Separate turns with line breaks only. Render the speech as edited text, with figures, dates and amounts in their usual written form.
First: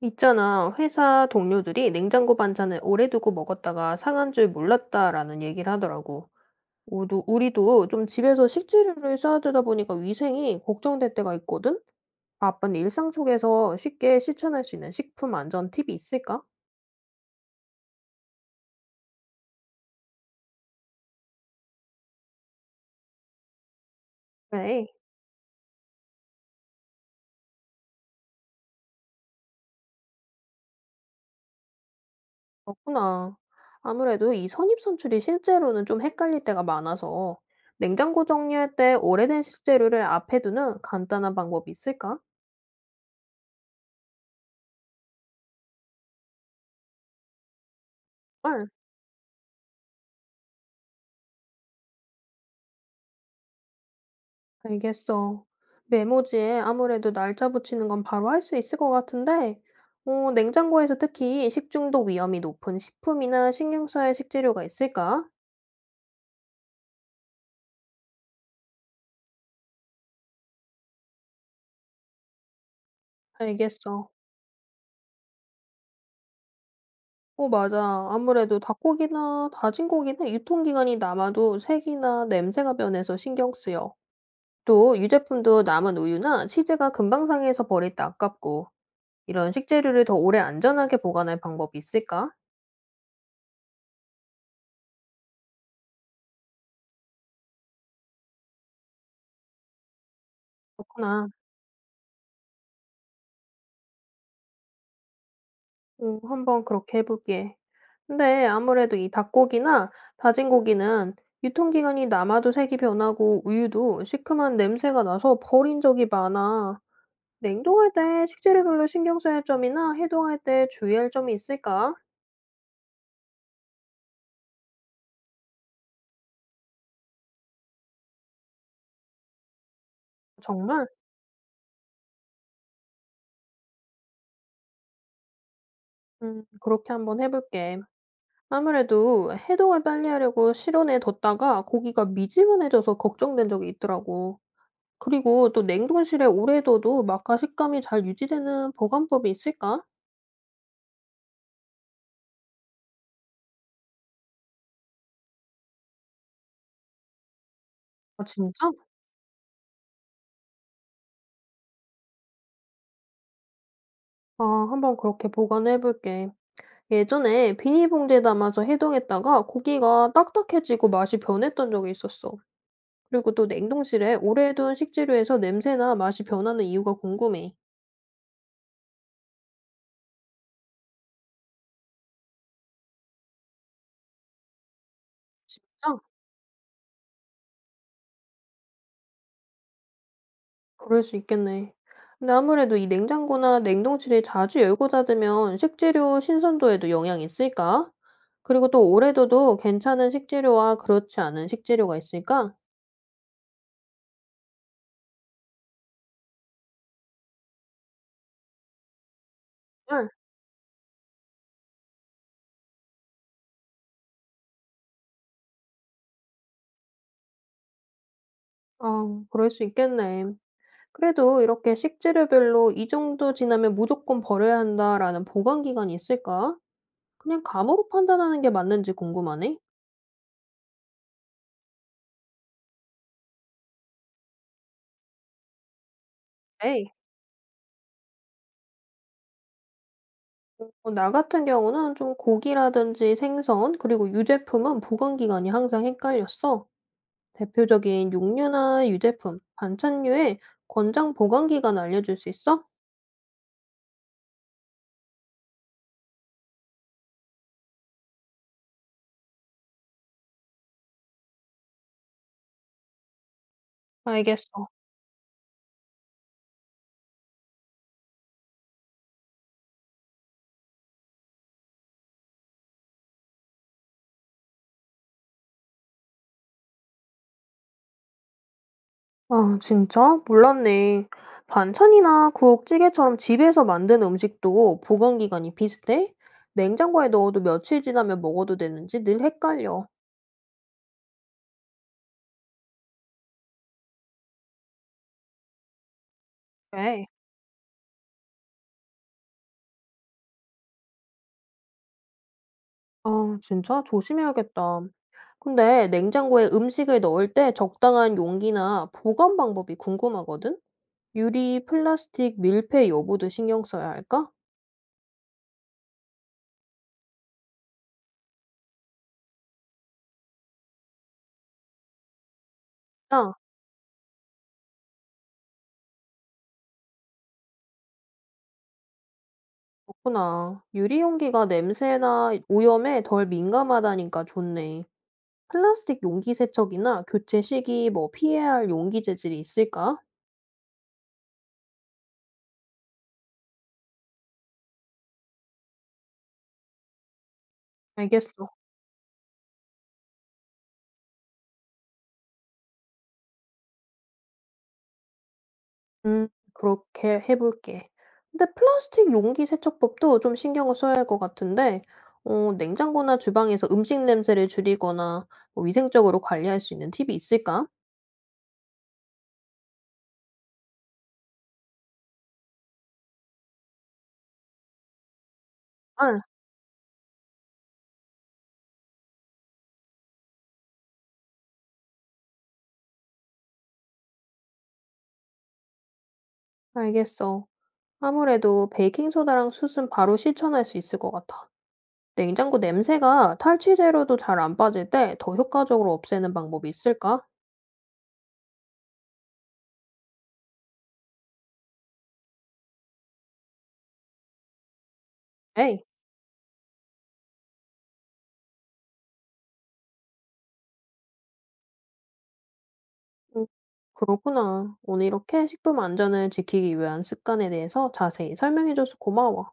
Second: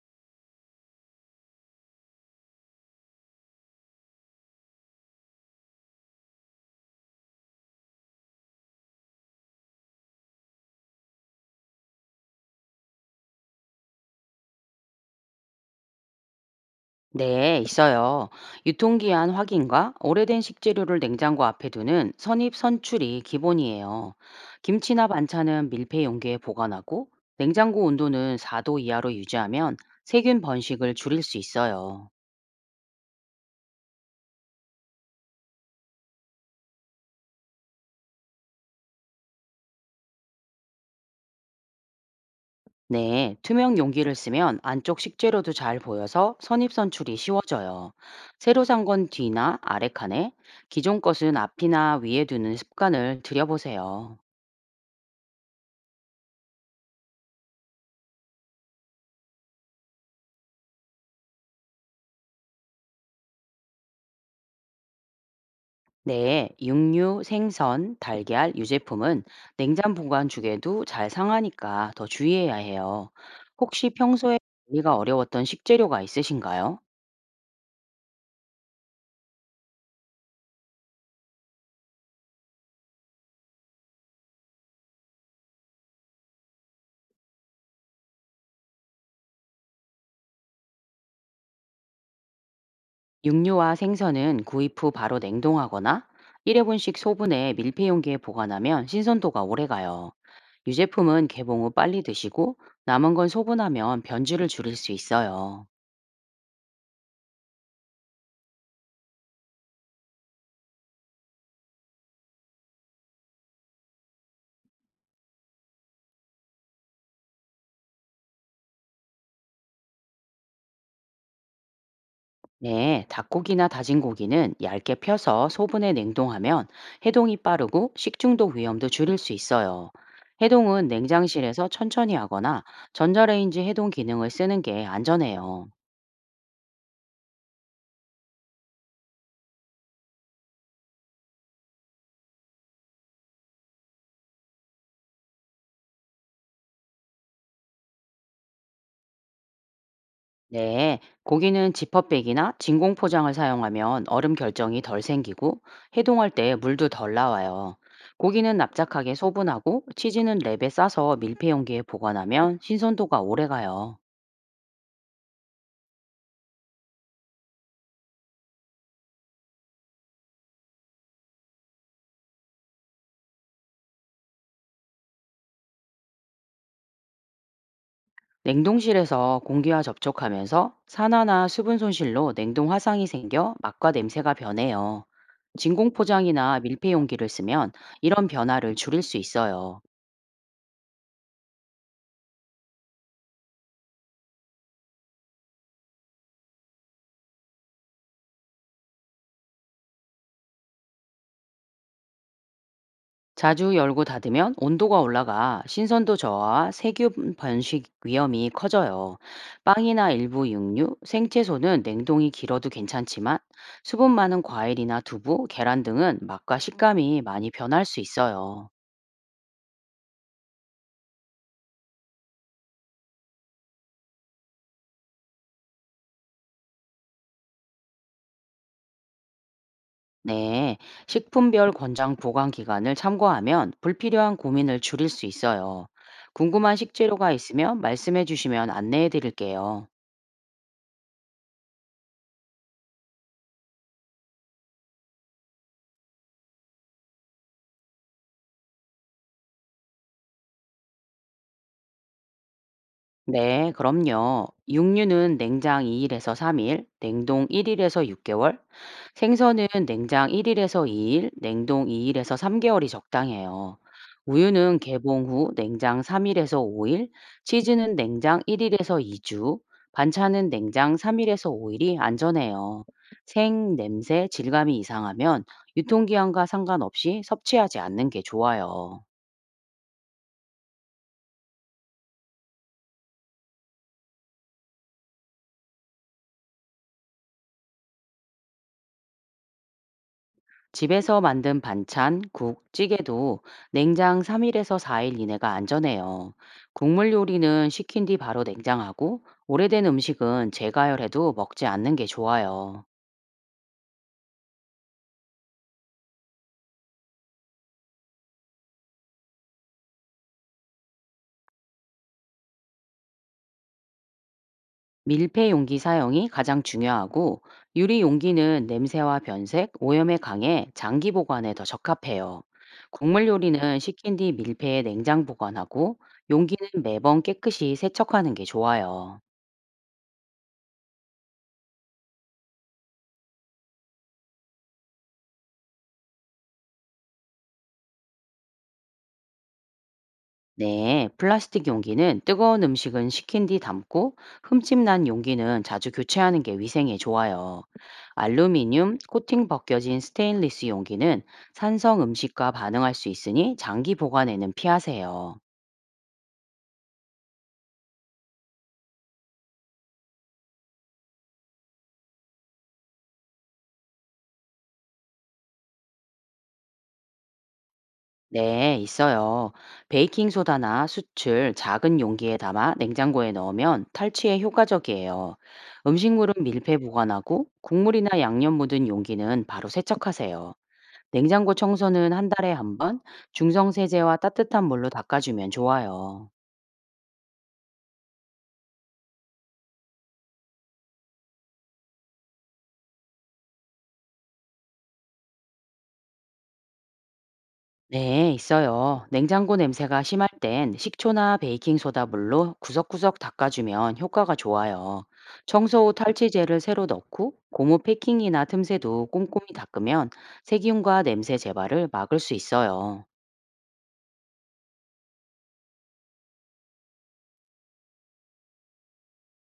있잖아, 회사 동료들이 냉장고 반찬을 오래 두고 먹었다가 상한 줄 몰랐다라는 얘기를 하더라고. 우리도 좀 집에서 식재료를 쌓아두다 보니까 위생이 걱정될 때가 있거든? 바쁜 일상 속에서 쉽게 실천할 수 있는 식품 안전 팁이 있을까?
네, 있어요. 유통기한 확인과 오래된 식재료를 냉장고 앞에 두는 선입 선출이 기본이에요.
네,
김치나 반찬은 밀폐 용기에 보관하고 냉장고 온도는 4도 이하로 유지하면 세균 번식을 줄일 수 있어요.
그렇구나. 아무래도 이 선입선출이 실제로는 좀 헷갈릴 때가 많아서 냉장고 정리할 때 오래된 식재료를 앞에 두는 간단한 방법이 있을까?
네, 투명 용기를 쓰면 안쪽 식재료도 잘 보여서 선입 선출이 쉬워져요. 새로 산 건 뒤나 아래 칸에, 기존 것은 앞이나 위에 두는 습관을 들여보세요.
알겠어. 메모지에 아무래도 날짜 붙이는 건 바로 할 수 있을 것 같은데, 냉장고에서 특히 식중독 위험이 높은 식품이나 신경 써야 식재료가 있을까?
네, 육류, 생선, 달걀, 유제품은 냉장 보관 중에도 잘 상하니까 더 주의해야 해요. 혹시
알겠어.
평소에 관리가 어려웠던 식재료가 있으신가요?
맞아. 아무래도 닭고기나 다진 고기는 유통기한이 남아도 색이나 냄새가 변해서 신경 쓰여. 또 유제품도 남은 우유나 치즈가 금방 상해서 버릴 때 아깝고, 이런 식재료를 더 오래 안전하게 보관할 방법이 있을까?
육류와 생선은 구입 후 바로 냉동하거나 1회분씩 소분해 밀폐 용기에 보관하면 신선도가 오래가요. 유제품은
그렇구나.
개봉 후 빨리 드시고 남은 건 소분하면 변질을 줄일 수 있어요.
오, 한번 그렇게 해 볼게. 근데 아무래도 이 닭고기나 다진 고기는 유통기한이 남아도 색이 변하고 우유도 시큼한 냄새가 나서 버린 적이 많아. 냉동할 때 식재료별로 신경 써야 할 점이나 해동할 때 주의할 점이 있을까?
네, 닭고기나 다진 고기는 얇게 펴서 소분해 냉동하면 해동이 빠르고 식중독 위험도 줄일 수 있어요. 해동은
정말?
냉장실에서 천천히 하거나 전자레인지 해동 기능을 쓰는 게 안전해요.
그렇게 한번 해 볼게. 아무래도 해동을 빨리 하려고 실온에 뒀다가 고기가 미지근해져서 걱정된 적이 있더라고. 그리고 또 냉동실에 오래 둬도 맛과 식감이 잘 유지되는 보관법이 있을까?
네, 고기는 지퍼백이나 진공 포장을 사용하면 얼음 결정이 덜 생기고 해동할 때 물도 덜 나와요.
아
고기는
진짜?
납작하게 소분하고 치즈는 랩에 싸서 밀폐 용기에 보관하면 신선도가 오래 가요.
아 한번 그렇게 보관해 볼게. 예전에 비닐봉지에 담아서 해동했다가 고기가 딱딱해지고 맛이 변했던 적이 있었어. 그리고 또 냉동실에 오래 둔 식재료에서 냄새나 맛이 변하는 이유가 궁금해.
냉동실에서 공기와 접촉하면서 산화나 수분 손실로 냉동 화상이 생겨 맛과 냄새가 변해요. 진공
진짜?
포장이나 밀폐 용기를 쓰면 이런 변화를 줄일 수 있어요.
그럴 수 있겠네. 근데 아무래도 이 냉장고나 냉동실을 자주 열고 닫으면 식재료 신선도에도 영향이 있을까? 그리고 또 오래 둬도 괜찮은 식재료와 그렇지 않은 식재료가 있을까?
자주 열고 닫으면 온도가 올라가 신선도 저하와 세균 번식 위험이 커져요.
응.
빵이나 일부 육류, 생채소는 냉동이 길어도 괜찮지만 수분 많은 과일이나 두부, 계란 등은 맛과 식감이 많이 변할 수 있어요.
아, 그럴 수 있겠네. 그래도 이렇게 식재료별로 이 정도 지나면 무조건 버려야 한다라는 보관 기간이 있을까? 그냥 감으로 판단하는 게 맞는지 궁금하네.
네, 식품별 권장 보관 기간을 참고하면 불필요한 고민을 줄일 수 있어요. 궁금한
네.
식재료가 있으면 말씀해 주시면 안내해 드릴게요.
나 같은 경우는 좀 고기라든지 생선, 그리고 유제품은 보관 기간이 항상 헷갈렸어. 대표적인 육류나 유제품, 반찬류의 권장 보관 기간 알려줄 수 있어?
네, 그럼요. 육류는 냉장 2일에서 3일, 냉동 1일에서 6개월, 생선은 냉장 1일에서 2일, 냉동 2일에서 3개월이 적당해요.
알겠어.
우유는 개봉 후 냉장 3일에서 5일, 치즈는 냉장 1일에서 2주, 반찬은 냉장 3일에서 5일이 안전해요. 생, 냄새, 질감이 이상하면 유통기한과 상관없이 섭취하지 않는 게 좋아요.
아 진짜? 몰랐네. 반찬이나 국, 찌개처럼 집에서 만든 음식도 보관 기간이 비슷해? 냉장고에 넣어도 며칠 지나면 먹어도 되는지 늘 헷갈려.
집에서 만든 반찬, 국, 찌개도 냉장 3일에서 4일 이내가 안전해요.
왜?
국물 요리는 식힌 뒤 바로 냉장하고 오래된 음식은 재가열해도 먹지 않는 게 좋아요.
아 진짜? 조심해야겠다. 근데 냉장고에 음식을 넣을 때 적당한 용기나 보관 방법이 궁금하거든? 유리, 플라스틱, 밀폐 여부도 신경 써야 할까?
밀폐 용기 사용이 가장 중요하고 유리 용기는 냄새와 변색, 오염에 강해 장기 보관에 더 적합해요. 국물
아,
요리는 식힌 뒤 밀폐에 냉장 보관하고 용기는 매번 깨끗이 세척하는 게 좋아요.
그렇구나. 유리 용기가 냄새나 오염에 덜 민감하다니까 좋네. 플라스틱 용기 세척이나 교체 시기 뭐 피해야 할 용기 재질이 있을까?
네, 플라스틱 용기는 뜨거운 음식은 식힌 뒤 담고 흠집난 용기는 자주 교체하는 게 위생에 좋아요.
알겠어.
알루미늄 코팅 벗겨진 스테인리스 용기는 산성 음식과 반응할 수 있으니 장기 보관에는 피하세요.
음, 그렇게 해볼게. 근데 플라스틱 용기 세척법도 좀 신경을 써야 할 것 같은데, 냉장고나 주방에서 음식 냄새를 줄이거나 뭐 위생적으로 관리할 수 있는 팁이 있을까?
네, 있어요. 베이킹소다나 수출 작은 용기에 담아 냉장고에 넣으면 탈취에 효과적이에요.
아,
음식물은 밀폐 보관하고 국물이나 양념 묻은 용기는 바로 세척하세요. 냉장고 청소는 한 달에 한 번, 중성 세제와 따뜻한 물로 닦아주면 좋아요.
알겠어. 아무래도 베이킹소다랑 숯은 바로 실천할 수 있을 것 같아. 냉장고 냄새가 탈취제로도 잘 안 빠질 때 더 효과적으로 없애는 방법이 있을까?
네, 있어요. 냉장고 냄새가 심할 땐 식초나 베이킹 소다 물로 구석구석 닦아주면 효과가 좋아요.
에이.
청소 후 탈취제를 새로 넣고 고무 패킹이나 틈새도 꼼꼼히 닦으면 세균과 냄새 재발을 막을 수 있어요.
음, 그렇구나. 오늘 이렇게 식품 안전을 지키기 위한 습관에 대해서 자세히 설명해줘서 고마워.